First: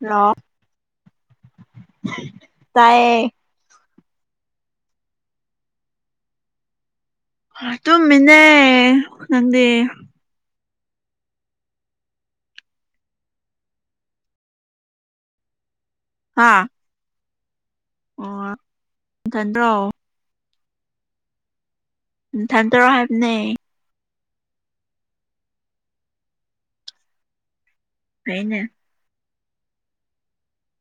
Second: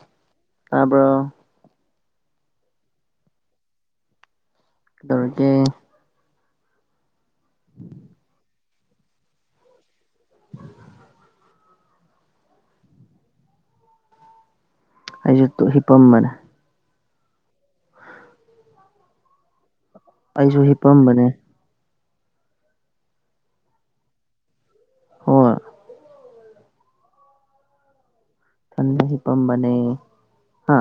hello ꯇꯥꯕ꯭ꯔꯣ ꯇꯥꯏꯌꯦ ꯀꯩꯗꯧꯔꯤꯒꯦ ꯇꯨꯝꯃꯤꯅꯦ ꯅꯪꯗꯤ [inaudible] ꯑꯩꯁꯨ ꯍꯤꯄꯝꯕꯅꯦ ꯍꯥꯥ ꯑꯣ ꯅꯊꯟꯇꯔꯣ ꯑꯩꯁꯨ ꯍꯤꯞꯄꯝꯕꯅꯦ ꯅꯊꯟꯇꯔꯣ ꯍꯥꯏꯕꯅꯦ ꯍꯣꯏ ꯐꯩꯅꯦ ꯑꯩ ꯍꯤꯞꯄꯝꯕꯅꯦ ꯍꯥ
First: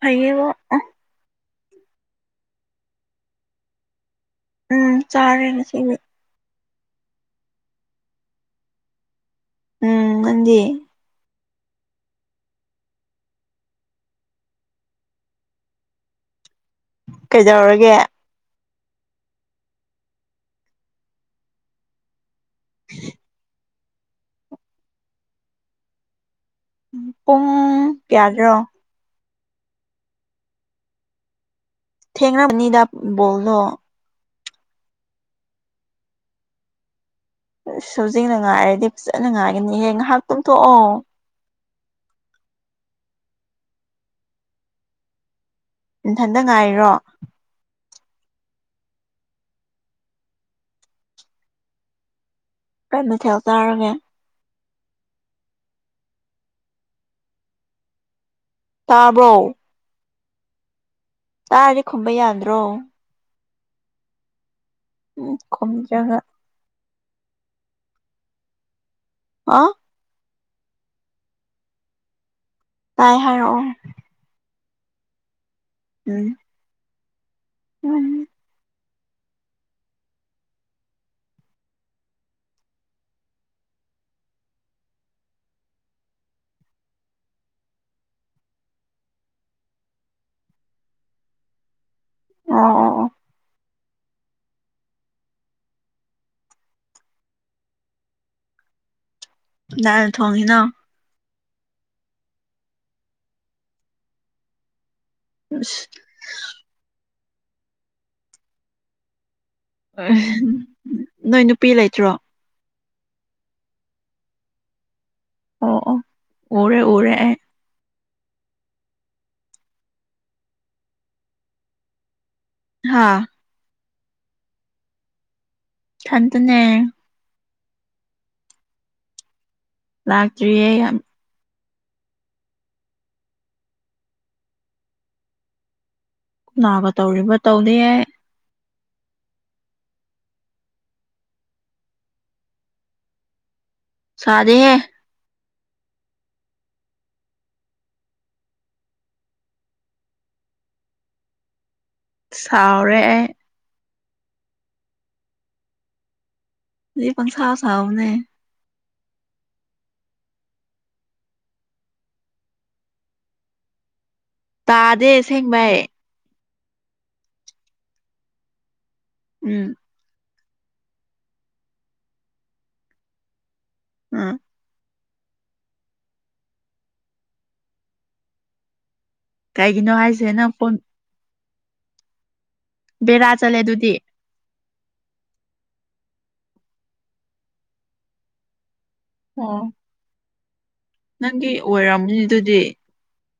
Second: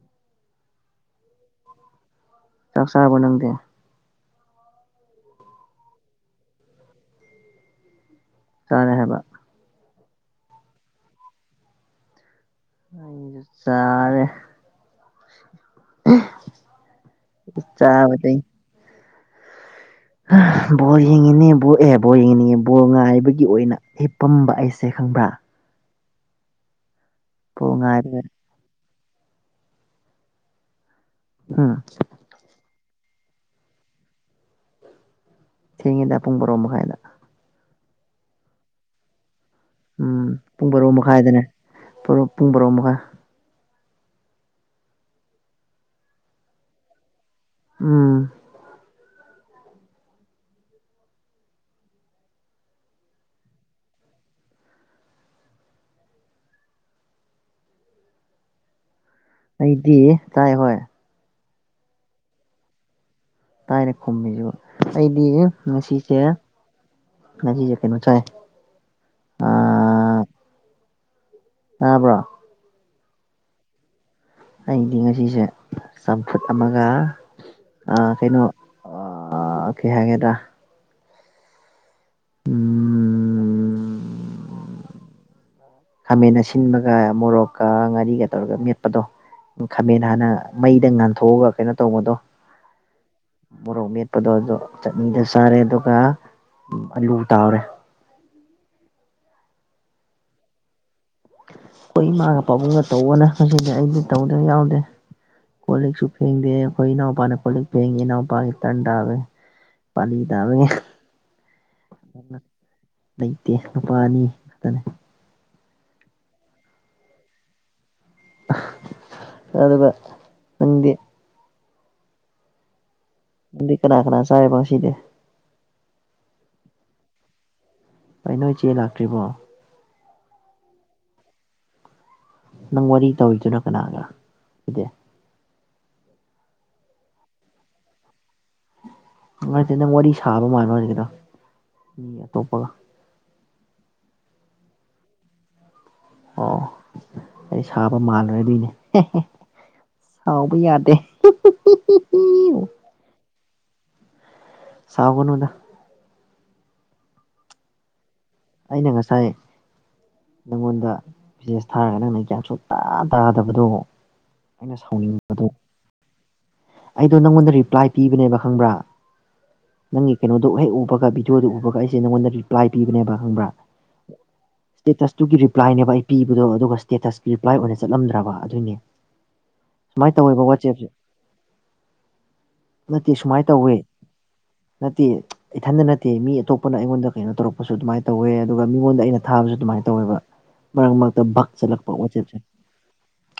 ꯐꯩꯌꯦꯕ ꯑꯁ ꯆꯥꯛ ꯆꯥꯔꯕꯣ ꯅꯪꯗꯤ ꯎꯝ ꯆꯥꯔꯦ ꯉꯁꯤꯗꯤ ꯆꯥꯔꯦ ꯍꯥꯏꯕ ꯎꯝ ꯅꯪꯗꯤ ꯆꯥꯔꯦ ꯀꯩꯗꯧꯔꯒꯦ ꯆꯥꯕꯗꯤ ꯕꯣꯜ ꯌꯦꯡꯉꯤꯅꯦ ꯕ ꯑꯦ ꯕꯣꯜ ꯌꯦꯡꯉꯤꯅꯤ ꯕꯣꯜ ꯉꯥꯏꯕꯒꯤ ꯑꯣꯏꯅ ꯍꯤꯞꯄꯝꯕ ꯑꯩꯁꯦ ꯈꯪꯕ꯭ꯔꯥ ꯄꯨꯡ ꯕꯣꯜ ꯉꯥꯏꯕꯗ ꯀꯌꯥꯗ꯭ꯔꯣ ꯍꯨꯝ ꯊꯦꯡꯔꯝꯅꯤꯗ ꯕꯣꯜꯗꯣ ꯊꯦꯡꯉꯦꯗ ꯄꯨꯡ ꯕꯥꯔꯣ ꯃꯈꯥꯏꯗ ꯍꯧꯖꯤꯡꯅ ꯉꯥꯏꯔꯗꯤ ꯐꯖꯅ ꯉꯥꯏꯔꯅꯤꯍꯦ ꯉꯥꯏꯍꯥꯛ ꯎꯝ ꯇꯨꯝꯊꯣꯛꯑꯣ [inaudible] ꯄꯨꯡ ꯕꯥꯔꯣ ꯃꯈꯥꯏ ꯅꯊꯟꯇ ꯉꯥꯏꯔꯣ ꯎꯝ ꯀꯩ ꯃꯊꯦꯜ ꯆꯥꯔꯒꯦ ꯇꯥꯕꯔꯣ ꯑꯩꯗꯤ ꯇꯥꯏ ꯍꯣꯏ ꯇꯥꯔꯗꯤ ꯈꯨꯝꯕ ꯌꯥꯗ꯭ꯔꯣ ꯇꯥꯏꯅ ꯈꯨꯝꯃꯤꯁꯤꯕꯨ ꯑꯩꯗꯤ ꯎꯝ ꯈꯨꯝꯗ꯭ꯔꯒ ꯉꯁꯤꯁꯦ ꯉꯁꯤꯁꯦ ꯀꯩꯅꯣ ꯆꯥꯏ ꯑꯥ ꯇꯥꯕ꯭ꯔꯥ ꯇꯥꯏ ꯍꯥꯏꯔꯛꯑꯣ ꯑꯩꯗꯤ ꯉꯁꯤꯁꯦ ꯎꯝ ꯆꯝꯐꯨꯠ ꯑꯃꯒ ꯎꯝ ꯀꯩꯅꯣ ꯑ ꯀ ꯍꯥꯏꯒꯦꯗ ꯈꯥꯃꯦꯟ ꯑꯁꯤꯟꯕꯒ ꯃꯣꯔꯣꯛꯀ ꯉꯥꯔꯤꯒ ꯇꯧꯔꯒ ꯃꯦꯠꯄꯗꯣ ꯎ ꯈꯥꯃꯦꯟ ꯍꯥꯟꯅ ꯃꯩꯗ ꯉꯥꯟꯊꯣꯛꯑꯒ ꯀꯩꯅꯣ ꯇꯧꯕꯗꯣ ꯑꯣ ꯑꯣ ꯑꯣ ꯃꯣꯔꯣꯛ ꯃꯦꯠꯄꯗꯣ ꯑꯗꯣ ꯆꯠꯅꯤꯗ ꯆꯥꯔꯦ ꯑꯗꯨꯒ ꯑꯂꯨ ꯇꯥꯎꯔꯦ ꯀꯅꯥ ꯊꯣꯛꯢꯅꯣ ꯑꯩꯈꯣꯏ ꯏꯃꯥꯒ ꯄꯥꯕꯨꯡꯒ ꯇꯧꯕꯅ ꯃꯁꯤꯗꯤ ꯑꯩꯗꯤ ꯇꯧꯗꯕ ꯌꯥꯎꯗꯦ ꯀꯣ ꯑꯁ ꯂꯤꯛꯁꯨ ꯐꯦꯡꯗꯦ ꯑꯩꯣꯏ ꯏꯅꯥꯎ ꯄꯅꯦ ꯈꯣꯣꯏ ꯐꯦꯡꯉꯦ ꯏꯅꯥꯎ ꯄ ꯇꯟꯗꯥꯋꯦ ꯄꯂꯤꯗꯕꯒꯦ ꯅꯣꯏ ꯅꯨꯄꯤ ꯂꯩꯇ꯭ꯔꯣ ꯂꯩꯇꯦ ꯅꯨꯨꯄꯥ ꯑꯅꯤ ꯉꯥꯛꯛꯇꯅꯦ ꯑꯣ ꯑꯣ ꯎꯔꯦ ꯑꯣꯔꯦ ꯑꯦ ꯑꯗꯨꯒꯕ ꯅꯪꯦ ꯍꯥꯥ ꯎꯗꯤ ꯀꯅꯥ ꯀꯅꯥ ꯆꯔꯦ ꯄꯥꯎꯁꯤꯅꯦꯦ ꯈꯇꯅꯦ ꯑꯩ ꯅꯣꯏ ꯏꯆꯦ ꯂꯥꯛꯇ꯭ꯔꯤꯕꯣ ꯂꯥꯛꯇ꯭ꯔꯤꯌꯦꯦ ꯌꯥꯝ ꯅꯪ ꯋꯥꯔꯤ ꯇꯧꯔꯤꯗꯨꯣꯏꯅꯣ ꯀꯅꯥꯒ ꯁꯤꯗꯤ ꯅꯥꯒ ꯇꯧꯔꯤꯕ ꯇꯧꯗꯦ ꯌꯥꯏ ꯅꯨꯡꯉꯥꯏꯇꯦ ꯅꯪ ꯋꯥꯔꯤ ꯁꯥꯕ ꯃꯥꯜꯂꯣ ꯍꯧꯖꯤꯗꯣ ꯃꯤ ꯑꯇꯣꯞꯄꯒ ꯁꯥꯗꯦꯦ ꯑꯣ ꯑꯩ ꯁꯥꯕ ꯃꯥꯜꯂꯨꯔꯗꯣꯏꯅꯦ ꯁꯥꯎꯕ ꯌꯥꯗꯦ ꯄꯨ ꯆꯥꯎꯥꯎꯔꯦꯦ ꯁꯥꯕꯅꯗ ꯑꯗꯨ ꯄ ꯁꯥꯥ ꯁꯥꯕꯅꯦ ꯑꯩꯅ ꯉꯁꯥꯏ ꯅꯪꯉꯣꯟꯗ ꯕꯤꯖꯤꯅꯦꯁ ꯊꯥꯔꯒ ꯅꯪꯅ ꯀ꯭ꯌꯥ ꯁꯣꯛ ꯇꯥ ꯇꯥꯗꯕꯗꯣ ꯑꯩꯅ ꯇꯥꯗꯦ ꯁꯥꯎꯅꯤꯡꯕꯗꯣ ꯑꯁꯦꯡꯕꯩ ꯑꯩꯗꯣ ꯅꯪꯉꯣꯟꯗ ꯔꯤꯄ꯭ꯂꯥꯏ ꯄꯤꯕꯅꯦꯕ ꯈꯪꯕ꯭ꯔꯥ ꯎꯝ ꯅꯪꯒꯤ ꯀꯩꯅꯣꯗꯣ ꯍꯦꯛ ꯎꯕꯒ ꯚꯤꯗꯤꯑꯣꯗꯣ ꯎꯕꯒ ꯑꯩꯁꯦ ꯅꯪꯉꯣꯟꯗ ꯔꯤꯄ꯭ꯂꯥꯏ ꯄꯤꯕꯅꯦꯕ ꯈꯪꯕ꯭ꯔꯥ ꯎꯝ ꯏꯁ꯭ꯇꯦꯇꯁꯇꯨꯒꯤ ꯔꯤꯄ꯭ꯂꯥꯏꯅꯦꯕ ꯑꯩ ꯄꯤꯕꯗꯣ ꯑꯗꯨꯒ ꯁ꯭ꯇꯦꯇꯁꯀꯤ ꯔꯤꯄ꯭ꯂꯥꯏ ꯑꯣꯏꯅ ꯆꯠꯂꯝꯗ꯭ꯔꯕ ꯑꯗꯨꯏꯅꯦ ꯀꯩꯒꯤꯅꯣ ꯁꯨꯃꯥꯏꯅ ꯍꯥꯏꯁꯦ ꯇꯧꯋꯦꯕ ꯅꯪ ꯐꯣꯟ ꯋꯥꯆꯦꯞꯁꯦ ꯅꯠꯇꯦ ꯕꯦꯔꯥ ꯁꯨꯃꯥꯏꯅ ꯆꯠꯂꯦ ꯇꯧꯋꯦ ꯑꯗꯨꯗꯤ ꯅꯠꯇꯦ ꯏꯊꯟꯇ ꯅꯠꯇꯦ ꯃꯤ ꯑꯇꯣꯞꯄꯅ ꯑꯩꯉꯣꯟꯗ ꯀꯩꯅꯣ ꯇꯧꯔꯛꯄꯁꯨ ꯑꯗꯨꯃꯥꯏꯅ ꯇꯧꯋꯦ ꯑꯗꯨꯒ ꯃꯤꯉꯣꯟꯗ ꯑꯩꯅ ꯊꯥꯕꯁꯨ ꯑꯣ ꯑꯗꯨꯃꯥꯏꯅ ꯇꯧꯋꯦꯕ ꯃꯔꯔ ꯃꯔ ꯅꯪꯒꯤ ꯆꯂꯛꯄ ꯑꯣꯏꯔꯝꯅꯤ ꯋꯥꯆꯦ ꯑꯗꯨꯗꯤ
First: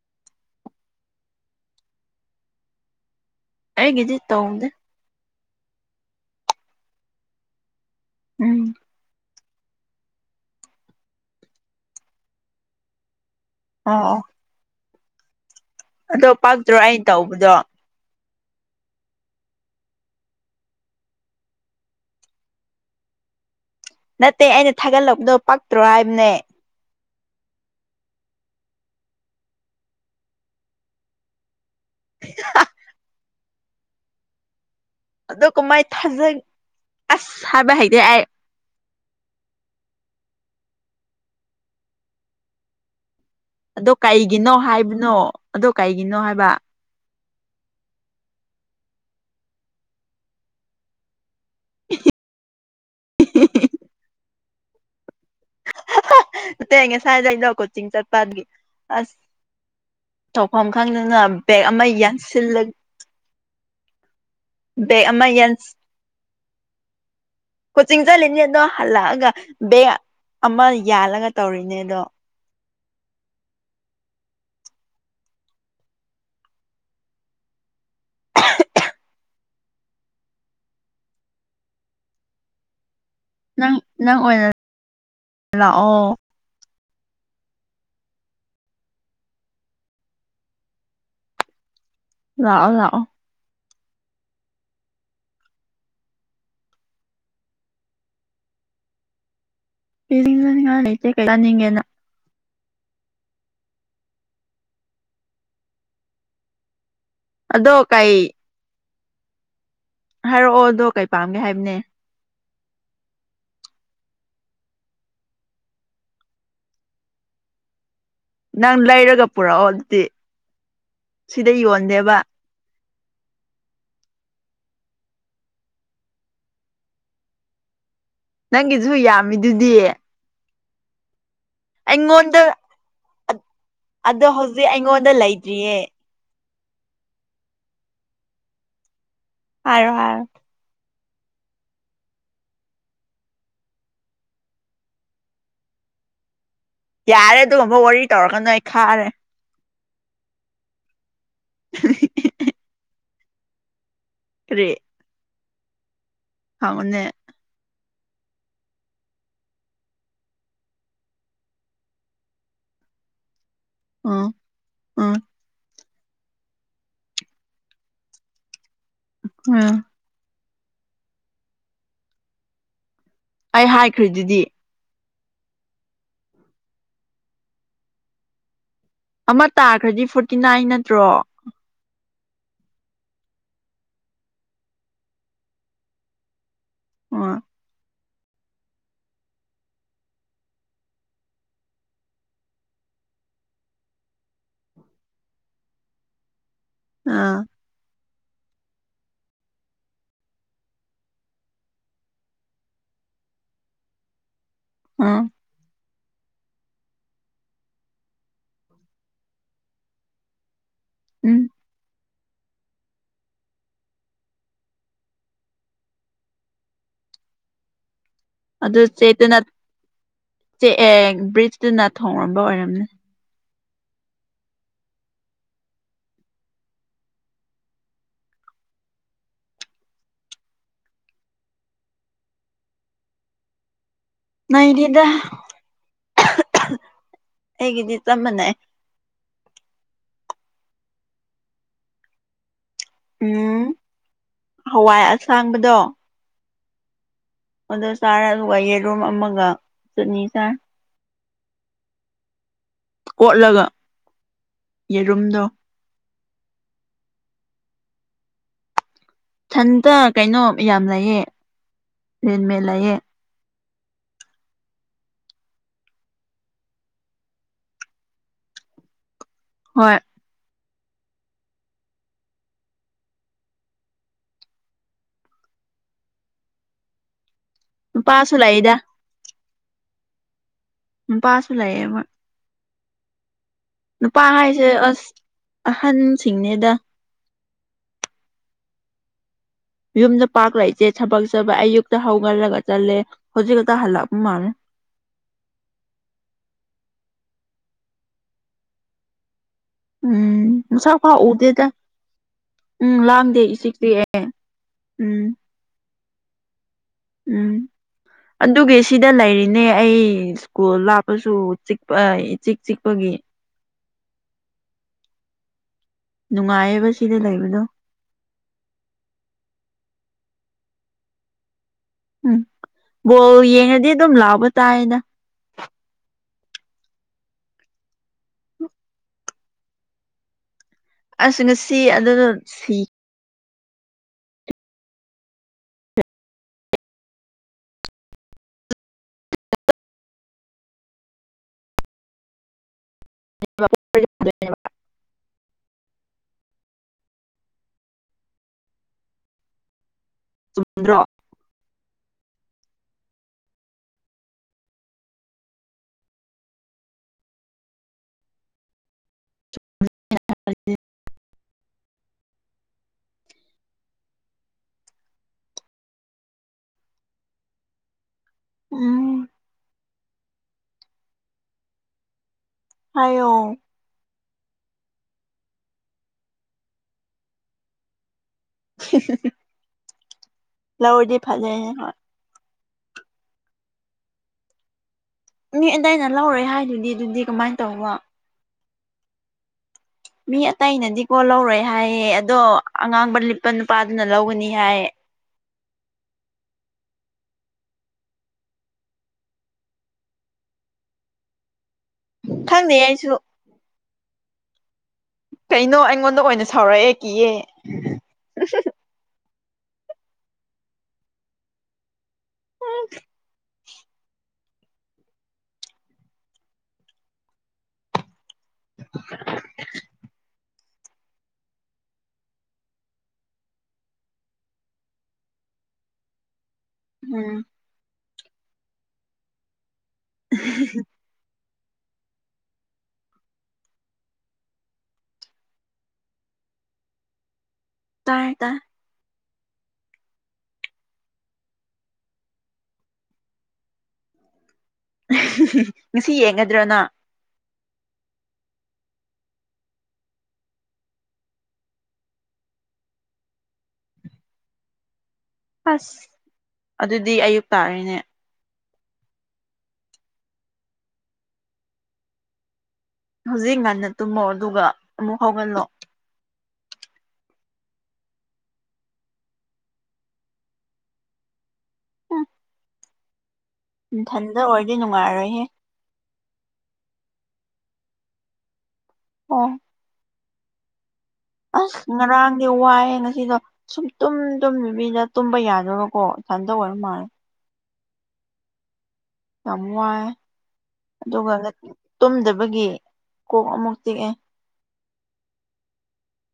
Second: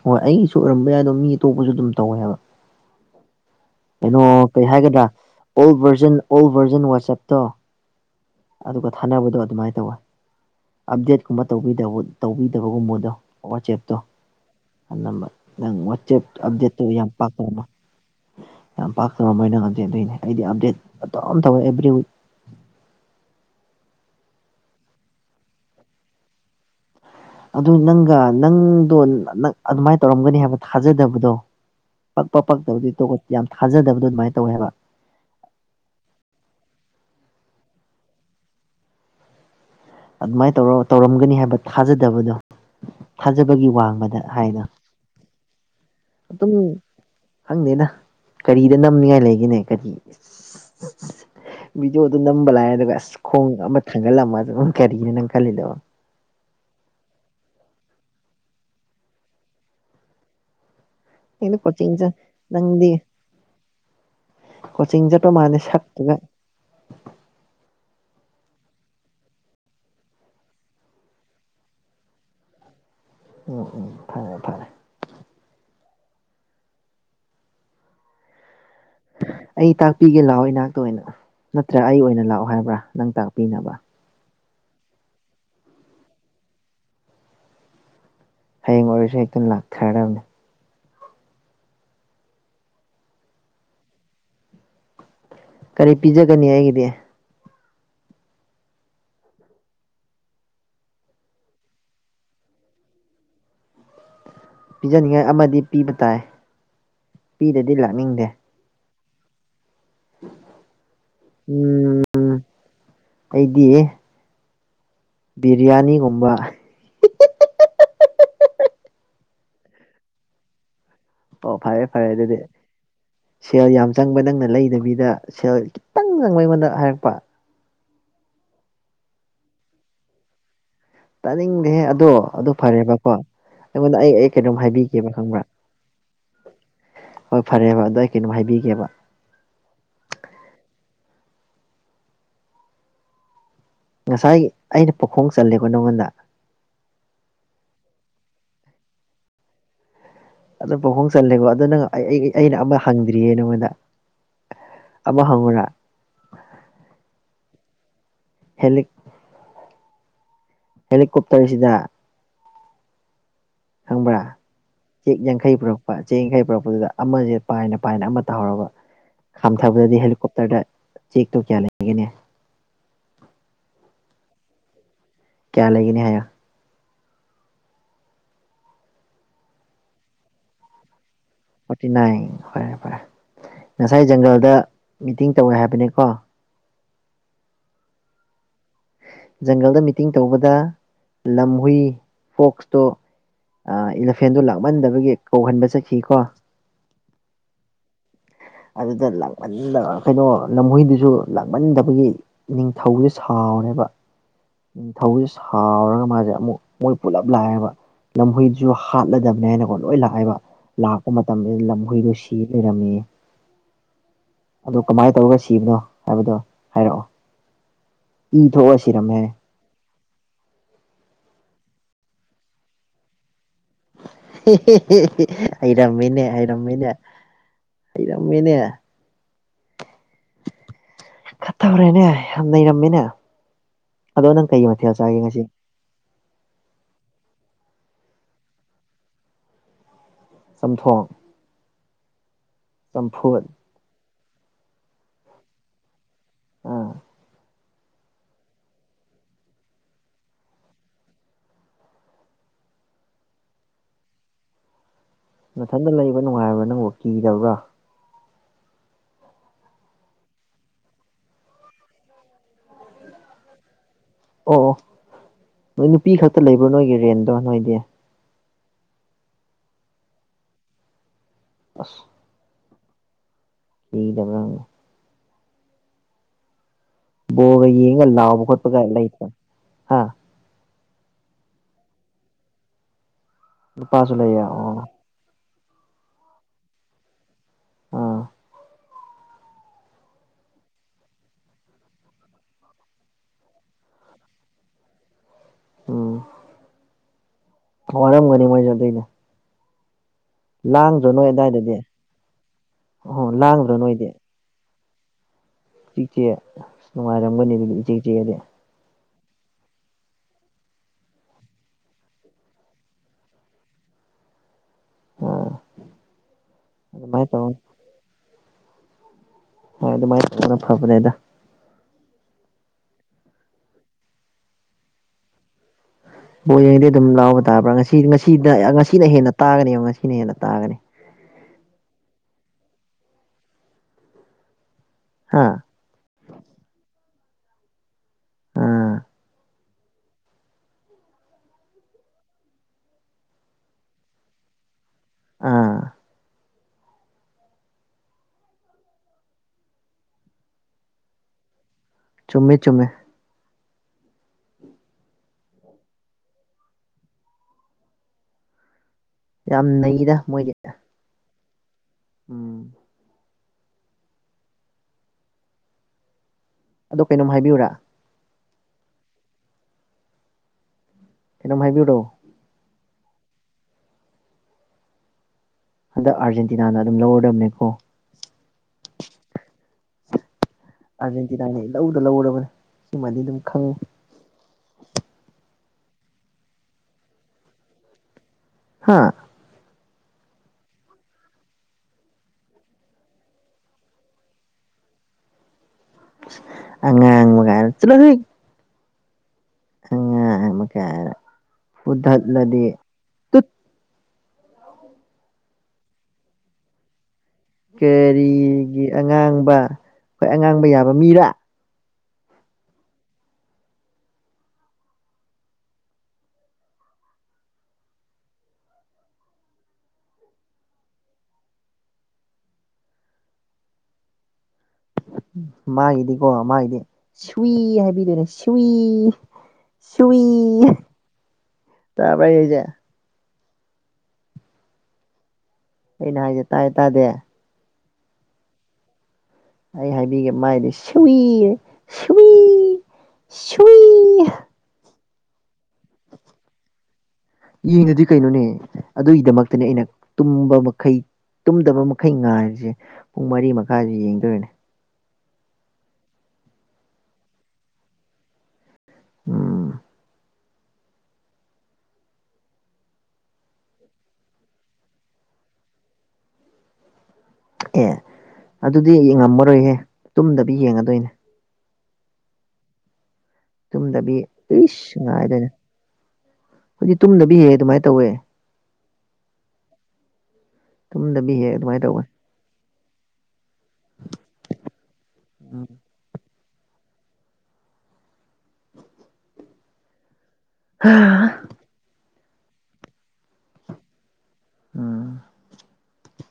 ꯍꯣꯏ ꯑꯩꯁꯨ ꯑꯣꯏꯔꯝꯕ ꯌꯥꯗꯣ ꯃꯤ ꯑꯇꯣꯞꯄꯁꯨ ꯑꯗꯨꯝ ꯇꯧꯋꯦ ꯍꯥꯏꯕ ꯑꯩꯒꯤꯗꯤ ꯀꯩꯅꯣ ꯇꯧꯗꯦ ꯀꯩ ꯍꯥꯏꯒꯗ꯭ꯔꯥ ꯑꯣꯜ ꯚꯔꯖꯟ ꯑꯣꯜ ꯚꯔꯖꯟ ꯋꯥꯆꯞꯇꯣ ꯎꯝ ꯑꯗꯨꯒ ꯊꯥꯅꯕꯗꯣ ꯑꯗꯨꯃꯥꯏꯅ ꯇꯧꯋꯦ ꯑꯞꯗꯦꯠꯀꯨꯝꯕꯧꯕ ꯇꯧꯕꯤꯗꯕꯒꯨꯝꯕꯗꯣ ꯋꯥꯆꯦꯞꯇꯣ ꯑꯣ ꯑꯣ ꯑꯅꯝꯕ ꯅꯪ ꯋꯥꯦꯞ ꯑꯗꯣ ꯄꯛꯇ꯭ꯔꯣ ꯑꯗꯦ ꯑꯩꯅ ꯌꯥꯝ ꯇꯧꯕꯗꯣ ꯄꯥꯀꯅꯣ ꯌꯥꯝ ꯄꯥꯛꯇꯔꯝꯃꯣꯏꯅ ꯈꯟꯖꯦ ꯑꯗꯨꯣꯏꯅꯦ ꯑꯩꯗꯤ ꯑꯞꯗꯦꯠꯧ ꯇꯧꯋꯦ ꯑꯦꯕ꯭ꯔꯤ ꯋꯤꯛ ꯅꯠꯇꯦ ꯑꯩꯅ ꯊꯥꯒꯠꯂꯛꯄꯗꯣ ꯄꯛꯇ꯭ꯔꯣ ꯍꯥꯏꯕꯅꯦ ꯑꯗꯨ ꯅꯪꯒ ꯅꯪꯗꯣ ꯑꯗꯨꯃꯥꯏꯅ ꯇꯧꯔꯝꯒꯅꯤ ꯍꯥꯏꯕ ꯊꯥꯖꯗꯕꯗꯣ ꯄꯛꯄ ꯄꯛꯇꯕꯗꯤ ꯇ ꯌꯥꯝ ꯊꯥꯖꯗꯕꯗꯣ ꯑꯗꯨꯃꯥꯏꯅ ꯇꯧꯋꯦꯕ ꯑꯗꯣ ꯀꯃꯥꯏ ꯊꯥꯖ ꯑꯁ ꯍꯥꯏꯕ ꯍꯥꯏꯗꯤ ꯑꯩ ꯑꯗꯨꯃꯥꯏꯅ ꯇꯧꯔ ꯇꯧꯔꯝꯒꯅꯤ ꯍꯥꯏꯕ ꯊꯥꯖꯗꯕꯗꯣ ꯊꯥꯖꯕꯒꯤ ꯑꯗꯣ ꯋꯥꯡꯃꯗ ꯀꯩꯒꯤꯅꯣ ꯍꯥꯏꯅ ꯍꯥꯏꯕꯅꯣ ꯑꯗꯣ ꯀꯩꯒꯤꯅꯣ ꯍꯥꯏꯕ ꯑꯗꯨꯝ ꯈꯪꯗꯦꯅ ꯀꯔꯤꯗ ꯅꯝꯅꯤꯉꯥꯏ ꯂꯩꯒꯦꯅꯦ ꯀꯔꯤ ꯚꯗꯤꯑꯣꯗ ꯅꯝꯕ ꯂꯥꯛꯑꯦ ꯑꯗꯨꯒ ꯑꯁ ꯈꯣꯡ ꯑꯃ ꯊꯥꯡꯒꯠꯂꯝꯃ ꯑꯗꯨꯝ ꯀꯔꯤꯒꯤꯅꯪ ꯀꯜꯂꯂꯣ ꯠꯇꯦꯡ ꯉꯦ ꯁꯥꯏꯗꯩꯩꯅꯣ ꯀꯣꯆꯤꯡ ꯆꯠꯄꯒꯤ ꯑꯁ ꯇꯧꯐꯝ ꯈꯪꯗꯅ ꯑꯩꯅ ꯕꯦꯦꯛ ꯑꯃ ꯀꯣꯆꯤꯡ ꯆꯠ ꯌꯥꯟꯁꯤꯜꯂ ꯅꯪꯗꯤ ꯕꯦꯛ ꯀꯣꯆꯤꯡ ꯑꯃ ꯆꯠꯄ ꯃꯥꯜꯂꯦ ꯌꯦꯟꯁ ꯁꯛꯇꯨꯒ ꯀꯣꯆꯤꯡ ꯆꯠꯂꯤꯅꯦ ꯑꯗꯣ ꯍꯜꯂꯛꯑꯒ ꯕꯦꯛ ꯑꯃ ꯌꯥꯜꯂꯒ ꯇꯧꯔꯤꯅꯦ ꯑꯗꯣ ꯎꯝ ꯎꯝ ꯐꯔꯦ ꯐꯔꯦ ꯑꯩ ꯇꯥꯛꯄꯤꯒꯦ ꯂꯥꯛꯑꯣ ꯏꯅꯥꯛꯇ ꯑꯣꯏꯅ ꯅꯠꯇ꯭ꯔꯥ ꯑꯩ ꯑꯣꯏꯅ ꯂꯥꯛꯑꯣ ꯍꯥꯏꯕ꯭ꯔꯥ ꯅꯪ ꯇꯥꯛꯄꯤ ꯅꯪ ꯅꯪ ꯑꯣꯏꯅ ꯂꯥꯛꯑꯣ ꯍꯌꯦꯡ ꯑꯣꯏꯔꯁꯨ ꯍꯦꯛꯇ ꯂꯥꯛꯊꯔꯕꯅꯦ ꯂꯥꯛꯑꯣ ꯂꯥꯛꯑꯣ ꯀꯔꯤ ꯄꯤꯖꯒꯅꯤ ꯑꯩꯒꯤꯗꯤ ꯂꯤꯅꯤ ꯉꯥꯏ ꯂꯩꯇꯦ ꯇꯅꯤꯪ ꯏ ꯅꯥ ꯄꯤꯖꯅꯤꯡꯉꯥꯏ ꯑꯃꯗꯤ ꯄꯤꯕ ꯇꯥꯏ ꯑꯗꯣ ꯄꯤꯗꯗꯤ ꯂꯥꯛꯅꯤꯡꯗꯦ ꯀꯩ ꯍꯥꯏꯔꯛꯑꯣ ꯑꯗꯣ ꯀꯩ ꯄꯥꯝꯒꯦ ꯍꯥꯏꯕꯅꯦ ꯎꯝ ꯑꯩꯗꯤ ꯕꯤꯔꯌꯥꯅꯤꯒꯨꯝꯕ ꯅꯪ ꯂꯩꯔꯒ ꯄꯨꯔꯛꯑꯣ ꯑꯗꯨꯗꯤ ꯁꯤꯗ ꯑꯣ ꯐꯔꯦ ꯐꯔꯦ ꯌꯣꯟꯗꯦꯕ ꯑꯗꯨꯗꯤ ꯁꯦꯜ ꯌꯥꯝ ꯆꯪꯕ ꯅꯪꯅ ꯂꯩꯗꯕꯤꯗ ꯁꯦꯜ ꯈꯤꯇꯪ ꯆꯪꯕ ꯑꯩꯉꯣꯟꯗ ꯍꯥꯏꯔꯛꯄ ꯅꯪꯒꯤꯁꯨ ꯌꯥꯝꯃꯤꯗꯨꯗꯤ ꯇꯥꯅꯤꯡꯗꯦꯍꯦ ꯑꯗꯣ ꯑꯩꯉꯣꯟꯗ ꯑꯗꯨ ꯐꯔꯦꯕꯀꯣ ꯑꯩꯉꯣꯟꯗ ꯑꯩ ꯑꯗꯣ ꯑꯩ ꯀꯩꯅꯣꯝ ꯍꯧꯖꯤꯛ ꯑꯩꯉꯣꯟꯗ ꯍꯥꯏꯕꯤꯒꯦꯕ ꯈꯪꯕ꯭ꯔꯥ ꯂꯩꯇ꯭ꯔꯤꯌꯦ ꯍꯣꯏ ꯐꯔꯦꯕ ꯑꯗꯨꯗ ꯑꯩ ꯀꯩꯅꯣꯝ ꯍꯥꯏꯕꯤꯒꯦꯕ ꯑꯔ ꯍꯥ ꯉꯁꯥꯏ ꯑꯩꯅ ꯄꯈꯣꯡ ꯆꯂꯦꯀꯣ ꯅꯪꯉꯣꯟꯗ ꯌꯥꯔꯦ ꯑꯗꯨꯒꯨꯝꯕ ꯋꯥꯔꯤ ꯇꯧꯔꯛꯀꯅꯣꯏ ꯑꯩ ꯈꯥꯔꯦ ꯑꯗꯨ ꯄꯥꯎꯍꯣꯡ ꯆꯜꯂꯦꯀꯣ ꯑꯗꯨ ꯅꯪ ꯑꯩ ꯑꯩꯅ ꯑꯃ ꯍꯪꯗ꯭ꯔꯤꯌꯦ ꯅꯉꯣꯟꯗ ꯔꯦ ꯑꯃꯥ ꯍꯧꯎꯔꯥ ꯐꯅꯦ ꯍꯦꯂꯦꯛ ꯍꯦꯂꯤꯀꯣꯞꯇꯔꯁꯤꯗ ꯈꯪꯕ꯭ꯔꯥ ꯎꯝ ꯎꯝ ꯆꯦꯛ ꯌꯥꯡꯈꯩ ꯄꯨꯔꯛꯄ ꯆꯦꯛ ꯌꯥꯡꯈꯩ ꯄꯨꯔꯛꯄꯗꯨꯗ ꯑꯃꯁꯦ ꯄꯥꯏꯅ ꯄꯥꯏꯅ ꯑꯃ ꯇꯥꯍꯧꯔꯕ ꯎꯝ ꯈꯥꯝꯊꯕꯗꯗꯤ ꯍꯦꯂꯤꯀꯣꯞꯇꯔꯗ ꯆꯦꯛꯛꯇꯣ ꯀꯌꯥ ꯂꯩꯒꯅꯤ ꯑꯩ ꯍꯥꯏꯈ꯭ꯔꯤꯦꯗꯨꯗꯤ ꯀꯌꯥ ꯂꯩꯒꯦꯅꯤ ꯍꯥꯏꯌꯣ ꯑꯃ ꯇꯥꯈ꯭ꯔꯗꯤ ꯐꯣꯔꯇꯤ ꯅꯥꯏꯟ ꯅꯠꯇ꯭ꯔꯣ ꯐꯣꯔꯇꯤ ꯅꯥꯏꯟ ꯐꯔꯦ ꯐꯔꯦ ꯉꯁꯥꯏ ꯖꯪꯒꯜꯗ ꯃꯤꯇꯤꯡ ꯇꯧꯋꯦ ꯍꯥꯏꯕꯅꯤꯀꯣ ꯑꯣ ꯖꯪꯒꯜꯗ ꯃꯤꯇꯤꯡ ꯇꯧꯕꯗ ꯂꯝ ꯍꯨꯏ ꯐꯣꯛꯁꯇꯣ ꯑ ꯏꯂꯤꯐꯦꯟꯗꯣ ꯂꯥꯛꯃꯟꯗꯕꯒꯤ ꯀꯧꯍꯟꯕ ꯆꯠꯈꯤ ꯀꯣ ꯑꯥ ꯑꯗꯨꯗ ꯂꯥꯛꯃꯟꯗꯕ ꯀꯩꯅꯣ ꯂꯝꯍꯣꯏꯗꯨꯁꯨ ꯂꯥꯛꯃꯟꯗꯕꯒꯤ ꯅꯤꯡꯊꯧꯁꯦ ꯁꯥꯎꯅꯦꯕ ꯅꯤꯡꯊꯧꯁꯦ ꯎꯝ ꯁꯥꯎꯔꯒ ꯃꯥꯁꯦ ꯑꯃꯨꯛ ꯃꯣꯏ ꯄꯨꯜꯂꯞ ꯂꯥꯛꯑꯦꯕ ꯂꯝꯍꯣꯏꯗꯨꯁꯨ ꯍꯥꯠꯂꯗꯕꯅꯦ ꯍꯥꯏꯅꯀꯣ ꯂꯣꯏ ꯂꯥꯛꯑꯦꯕ ꯂꯥꯛꯄ ꯎꯝ ꯃꯇꯝꯗ ꯂꯝꯍꯨꯏꯗꯨ ꯁꯤ ꯂꯩꯔꯝꯃꯦꯌꯦ ꯑ ꯀꯃꯥꯏꯅ ꯇꯧꯔꯒ ꯁꯤꯕꯅꯣ ꯍꯥꯏꯕꯗꯣ ꯍꯥꯏꯔꯛꯑꯣ ꯏ ꯊꯣꯛꯑ ꯑꯗꯨ ꯁꯤꯔꯝꯃꯦ ꯆꯦꯠꯇꯨꯅ ꯆꯦꯛꯑ ꯕ꯭ꯔꯤꯖꯇꯨꯅ ꯊꯣꯡꯔꯝꯕ ꯑꯣꯏꯔꯝꯅꯤ ꯍꯩꯔꯝꯃꯤꯅꯦ ꯍꯩꯔꯝꯃꯤꯅꯦ ꯍꯩꯔꯝꯃꯤꯅꯦ ꯈꯥ ꯇꯧꯔꯦꯅꯦ ꯌꯥꯝ ꯅꯩꯔꯝꯃꯦꯅꯦ ꯅꯣꯏꯗꯤꯗ ꯉꯁꯤ ꯑꯩꯒꯤꯗꯤ ꯆꯞ ꯃꯥꯟꯅꯩ ꯆꯝꯊꯣꯡ ꯆꯝꯐꯨꯠ ꯎꯝ ꯍꯋꯥꯏ ꯑꯁꯥꯡꯕꯗꯣ ꯑꯥ ꯑꯗꯣ ꯆꯥꯔ ꯑꯗꯨꯒ ꯌꯦꯔꯨꯝ ꯑꯃꯒ ꯆꯠꯅꯤ ꯆꯥꯏ ꯀꯣꯠꯂꯒ ꯌꯦꯔꯨꯝꯗꯣ ꯃꯊꯟꯇ ꯂꯩꯕ ꯅꯨꯡꯉꯥꯏꯕ꯭ꯔꯥ ꯅꯪꯕꯨ ꯀꯤꯗꯕ꯭ꯔꯥ ꯊꯟꯇ ꯀꯩꯅꯣ ꯌꯥꯝ ꯂꯩꯑ ꯔꯦꯟꯃꯦꯠ ꯂꯩꯑ ꯑꯣ ꯑꯣ ꯅꯣꯏ ꯅꯨꯄꯤ ꯈꯛꯇ ꯂꯩꯕ꯭ꯔꯣ ꯅꯣꯏꯒꯤ ꯔꯦꯟꯗꯣ ꯅꯣꯏꯗꯤ ꯍꯣꯏ ꯑꯁ ꯀꯤꯗꯕ꯭ꯔ ꯕꯣꯜꯒ ꯌꯦꯡꯉ ꯅꯨꯄꯥꯁꯨ ꯂꯥꯎꯕ ꯂꯩꯗ ꯈꯣꯠꯄꯒ ꯂꯩꯇ꯭ꯔꯣ ꯍꯥ ꯎꯝ ꯅꯨꯄꯥꯁꯨ ꯂꯩꯑꯦ ꯍꯣꯏ ꯅꯨꯄꯥꯁꯨ ꯅꯨꯄꯥ ꯂꯩꯔꯦ ꯍꯥꯏꯁꯦ ꯑꯣ ꯑꯁ ꯑꯍꯟꯁꯤꯡꯅꯦꯗ ꯑꯥ ꯌꯨꯝꯗ ꯄꯥꯛ ꯂꯩꯇꯦ ꯊꯕꯛ ꯆꯕ ꯑꯌꯨꯛꯇ ꯍꯧꯒꯠꯂꯒ ꯆꯠꯂꯦ ꯍꯧꯖꯤꯛ ꯈꯛꯇ ꯍꯜꯂꯛꯄ ꯃꯥꯜꯂꯦ ꯎꯝ ꯋꯥꯔꯝꯒꯅꯤ ꯃꯣꯏꯁꯨ ꯑꯗꯨꯏꯅꯦ ꯎꯝ ꯃꯁꯛ ꯂꯥꯡꯗ꯭ꯔꯣ ꯐꯥꯎ ꯅꯣꯏ ꯎꯗꯦꯗ ꯑꯗꯥꯏꯗꯗꯤ ꯎꯝ ꯑꯣ ꯂꯥꯝꯗꯦ ꯏꯆꯤꯛ ꯂꯥꯡꯗ꯭ꯔꯣ ꯅꯣꯏꯗꯤ ꯆꯤꯛꯑꯦ ꯎꯝ ꯏꯆꯤꯛ ꯆꯨꯛꯑ ꯎꯝ ꯅꯨꯡꯉꯥꯏꯔꯝꯒꯅꯤ ꯑꯗꯨꯗꯤ ꯏꯆꯤꯛ ꯆꯤꯛꯑꯗꯤ ꯑꯗꯨꯒꯤ ꯁꯤꯗ ꯂꯩꯔꯤꯅꯦ ꯑꯩ ꯁ꯭ꯀꯨꯜ ꯂꯥꯞꯄꯁꯨ ꯆꯤꯛꯄ ꯏꯆꯤꯛ ꯆꯤꯛꯄꯒꯤ ꯑꫭ ꯅꯨꯡꯉꯥꯏꯌꯦꯕ ꯁꯤꯗ ꯂꯩꯕꯗꯣ ꯍꯣꯏ ꯑꯗꯨꯃꯥꯏꯅ ꯇꯧꯕꯅꯥ ꯐꯕꯅꯦꯗ ꯎꯝ ꯕꯣꯜ ꯌꯦꯡꯉꯗꯤ ꯑꯗꯨꯝ ꯂꯥꯎꯕ ꯇꯥꯏꯌꯦꯗꯥ ꯕꯣꯜ ꯌꯦꯡꯉꯗꯤ ꯑꯗꯨꯝ ꯂꯥꯎꯕ ꯇꯥꯕ꯭ꯔꯥ ꯉꯁꯤ ꯉꯁꯤꯗ ꯉꯁꯤꯅ ꯍꯦꯟꯅ ꯇꯥꯒꯅꯦꯕ ꯉꯁꯤꯅ ꯍꯦꯟꯅ ꯇꯥꯒꯅꯤ ꯑꯁ ꯉꯁꯤ ꯑꯗꯨꯗꯣ ꯁꯤ ꯍꯥꯥ ꯑꯥ [unintelligible] ꯑꯥ ꯆꯨꯝꯗ꯭ꯔꯣ ꯆꯨꯝꯃꯦ ꯆꯨꯝꯃꯦ ꯌꯥꯝ ꯅꯩꯗ ꯃꯣꯏꯒꯤ ꯎꯝ ꯑꯗꯣ ꯀꯩꯅꯣꯝ ꯍꯥꯏꯕꯤꯌꯨꯨꯔꯥ ꯎꯝ ꯀꯩꯅꯝ ꯍꯥꯏꯕꯤꯌꯨꯔꯣ ꯍꯥꯏꯌꯣ ꯍꯟꯗꯛ ꯑꯥꯔꯖꯦꯟꯇꯤꯅꯥꯅ ꯑꯗꯨꯝ ꯂꯧꯔꯗꯕꯅꯦꯀꯣ [unintelligible] ꯂꯧꯔꯗꯤ ꯑꯥꯔꯖꯦꯟꯇꯤꯅꯥꯅꯦ ꯐꯖꯩꯅꯦ ꯍꯣꯏ ꯂꯧꯗ ꯂꯧꯔꯕꯅꯤꯅꯦ ꯁꯤꯃꯗꯤ ꯑꯗꯨꯝ ꯈꯪꯉꯨ ꯃꯤ ꯑꯗꯨꯗꯥꯏꯅ ꯂꯧꯔꯦ ꯍꯥꯏꯗꯨꯗꯤ ꯑꯗꯨꯗꯤ ꯀꯃꯥꯏꯅ ꯇꯧꯕ ꯍꯥꯥ ꯃꯤ ꯑꯇꯩꯅꯗꯤꯀꯣ ꯂꯧꯔꯣꯏ ꯍꯥꯏꯌꯦ ꯑꯗꯣ ꯑꯉꯥꯡꯕ ꯂꯤꯠꯄ ꯅꯨꯄꯥꯗꯨꯅ ꯂꯧꯒꯅꯤ ꯍꯥꯏ ꯑꯉꯥꯡꯒꯥꯏ ꯆꯂꯣꯍꯥꯏ ꯑꯉꯥꯡꯕ ꯀꯥꯏꯅ ꯐꯨꯗꯂꯗꯤ ꯈꯪꯗꯦ ꯑꯩꯁꯨ ꯀꯩꯅꯣ ꯑꯩꯉꯣꯟꯗ ꯑꯣꯏꯅ ꯁꯥꯎꯔꯛꯑꯦ ꯀꯤꯌꯦ ꯀꯔꯤꯒꯤ ꯑꯉꯥꯡꯕ ꯍꯣꯏ ꯑꯉꯥꯡꯕ ꯌꯥꯕ ꯃꯤꯔꯥ ꯎꯝ [unintelligible] ꯃꯥꯒꯤꯗꯤꯀꯣ ꯃꯥꯒꯤꯗꯤ ꯎꯝ ꯁꯋꯤ ꯍꯥꯏꯕꯤꯗꯣꯏꯅꯦ ꯁꯋꯤ ꯁꯨꯏ ꯇꯄ ꯌꯦꯖꯦ ꯑꯩꯅ ꯍꯥꯏꯁꯦ ꯇꯥꯏ ꯇꯥꯗꯦ ꯇꯥ ꯇ ꯑꯩ ꯍꯥꯏꯕꯤꯒꯦ ꯃꯥꯏꯗꯤ ꯁꯨꯏ ꯁꯨꯏ ꯁꯨꯏ ꯉꯁꯤ ꯌꯦꯡꯒꯗ꯭ꯔꯣꯅ ꯌꯦꯡꯅꯗꯤ ꯀꯩꯅꯣꯅꯦ ꯑꯗꯨꯒꯤꯗꯃꯛꯇꯅꯦ ꯑꯩꯅ ꯇꯨꯝꯕ ꯃꯈꯩ ꯇꯨꯝꯗꯕ ꯃꯈꯩ ꯉꯥꯏꯔꯤꯁꯦ ꯄꯨꯡ ꯃꯔꯤ ꯃꯈꯥꯏꯁꯤꯦ ꯌꯦꯡꯗꯣꯏꯔꯅꯦ ꯑꯁ ꯑꯗꯨꯗꯤ ꯑꯌꯨꯛ ꯇꯥꯔꯤꯅꯦ ꯎꯝ ꯍꯧꯖꯤꯛ ꯉꯟꯅ ꯇꯨꯝꯃꯣ ꯑꯗꯨꯒ ꯑꯃꯨꯛ ꯍꯧꯒꯜꯂꯣ ꯑꯦ ꯑꯗꯨꯗꯤ ꯌꯦꯡꯉꯝꯃꯔꯣꯏꯍꯦ ꯇꯨꯝꯗꯕꯤ ꯌꯦꯡꯉꯗꯣꯏꯅꯦ ꯎꯝ ꯇꯨꯝꯗꯕꯤ ꯅꯊꯟꯗ ꯑꯣꯏꯔꯗꯤ ꯏꯁ ꯅꯨꯡꯉꯥꯏꯔꯣꯏꯍꯦ ꯉꯥꯏꯗꯣꯏꯅꯦ ꯍꯧꯖꯤꯛ ꯇꯨꯝꯗꯕꯤ ꯍꯦꯛ ꯑꯗꯨꯃꯥꯏꯅ ꯇꯧꯋꯦ ꯑꯣ ꯇꯨꯝꯗꯕꯤ ꯍꯦꯛ ꯑꯁ ꯑꯗꯨꯃꯥꯏꯅ ꯇꯧꯋꯦ ꯉꯔꯥꯡꯗꯤ ꯋꯥꯏꯑꯦ ꯉꯁꯤꯗꯣ ꯁꯨꯝ ꯇꯨꯝ ꯇꯨꯝꯕꯤꯗ ꯇꯨꯝꯕ ꯎꯝ ꯌꯥꯗꯣꯏꯕꯀꯣ ꯀꯗ ꯑꯣꯏꯔ ꯃꯥ ꯌꯥꯝ ꯋꯥꯏ ꯑꯗꯨꯒ ꯇꯨꯝꯗꯕꯒꯤ ꯀꯣꯛ ꯑꯃꯨꯛ ꯆꯤꯛꯑꯦ ꯎꯝ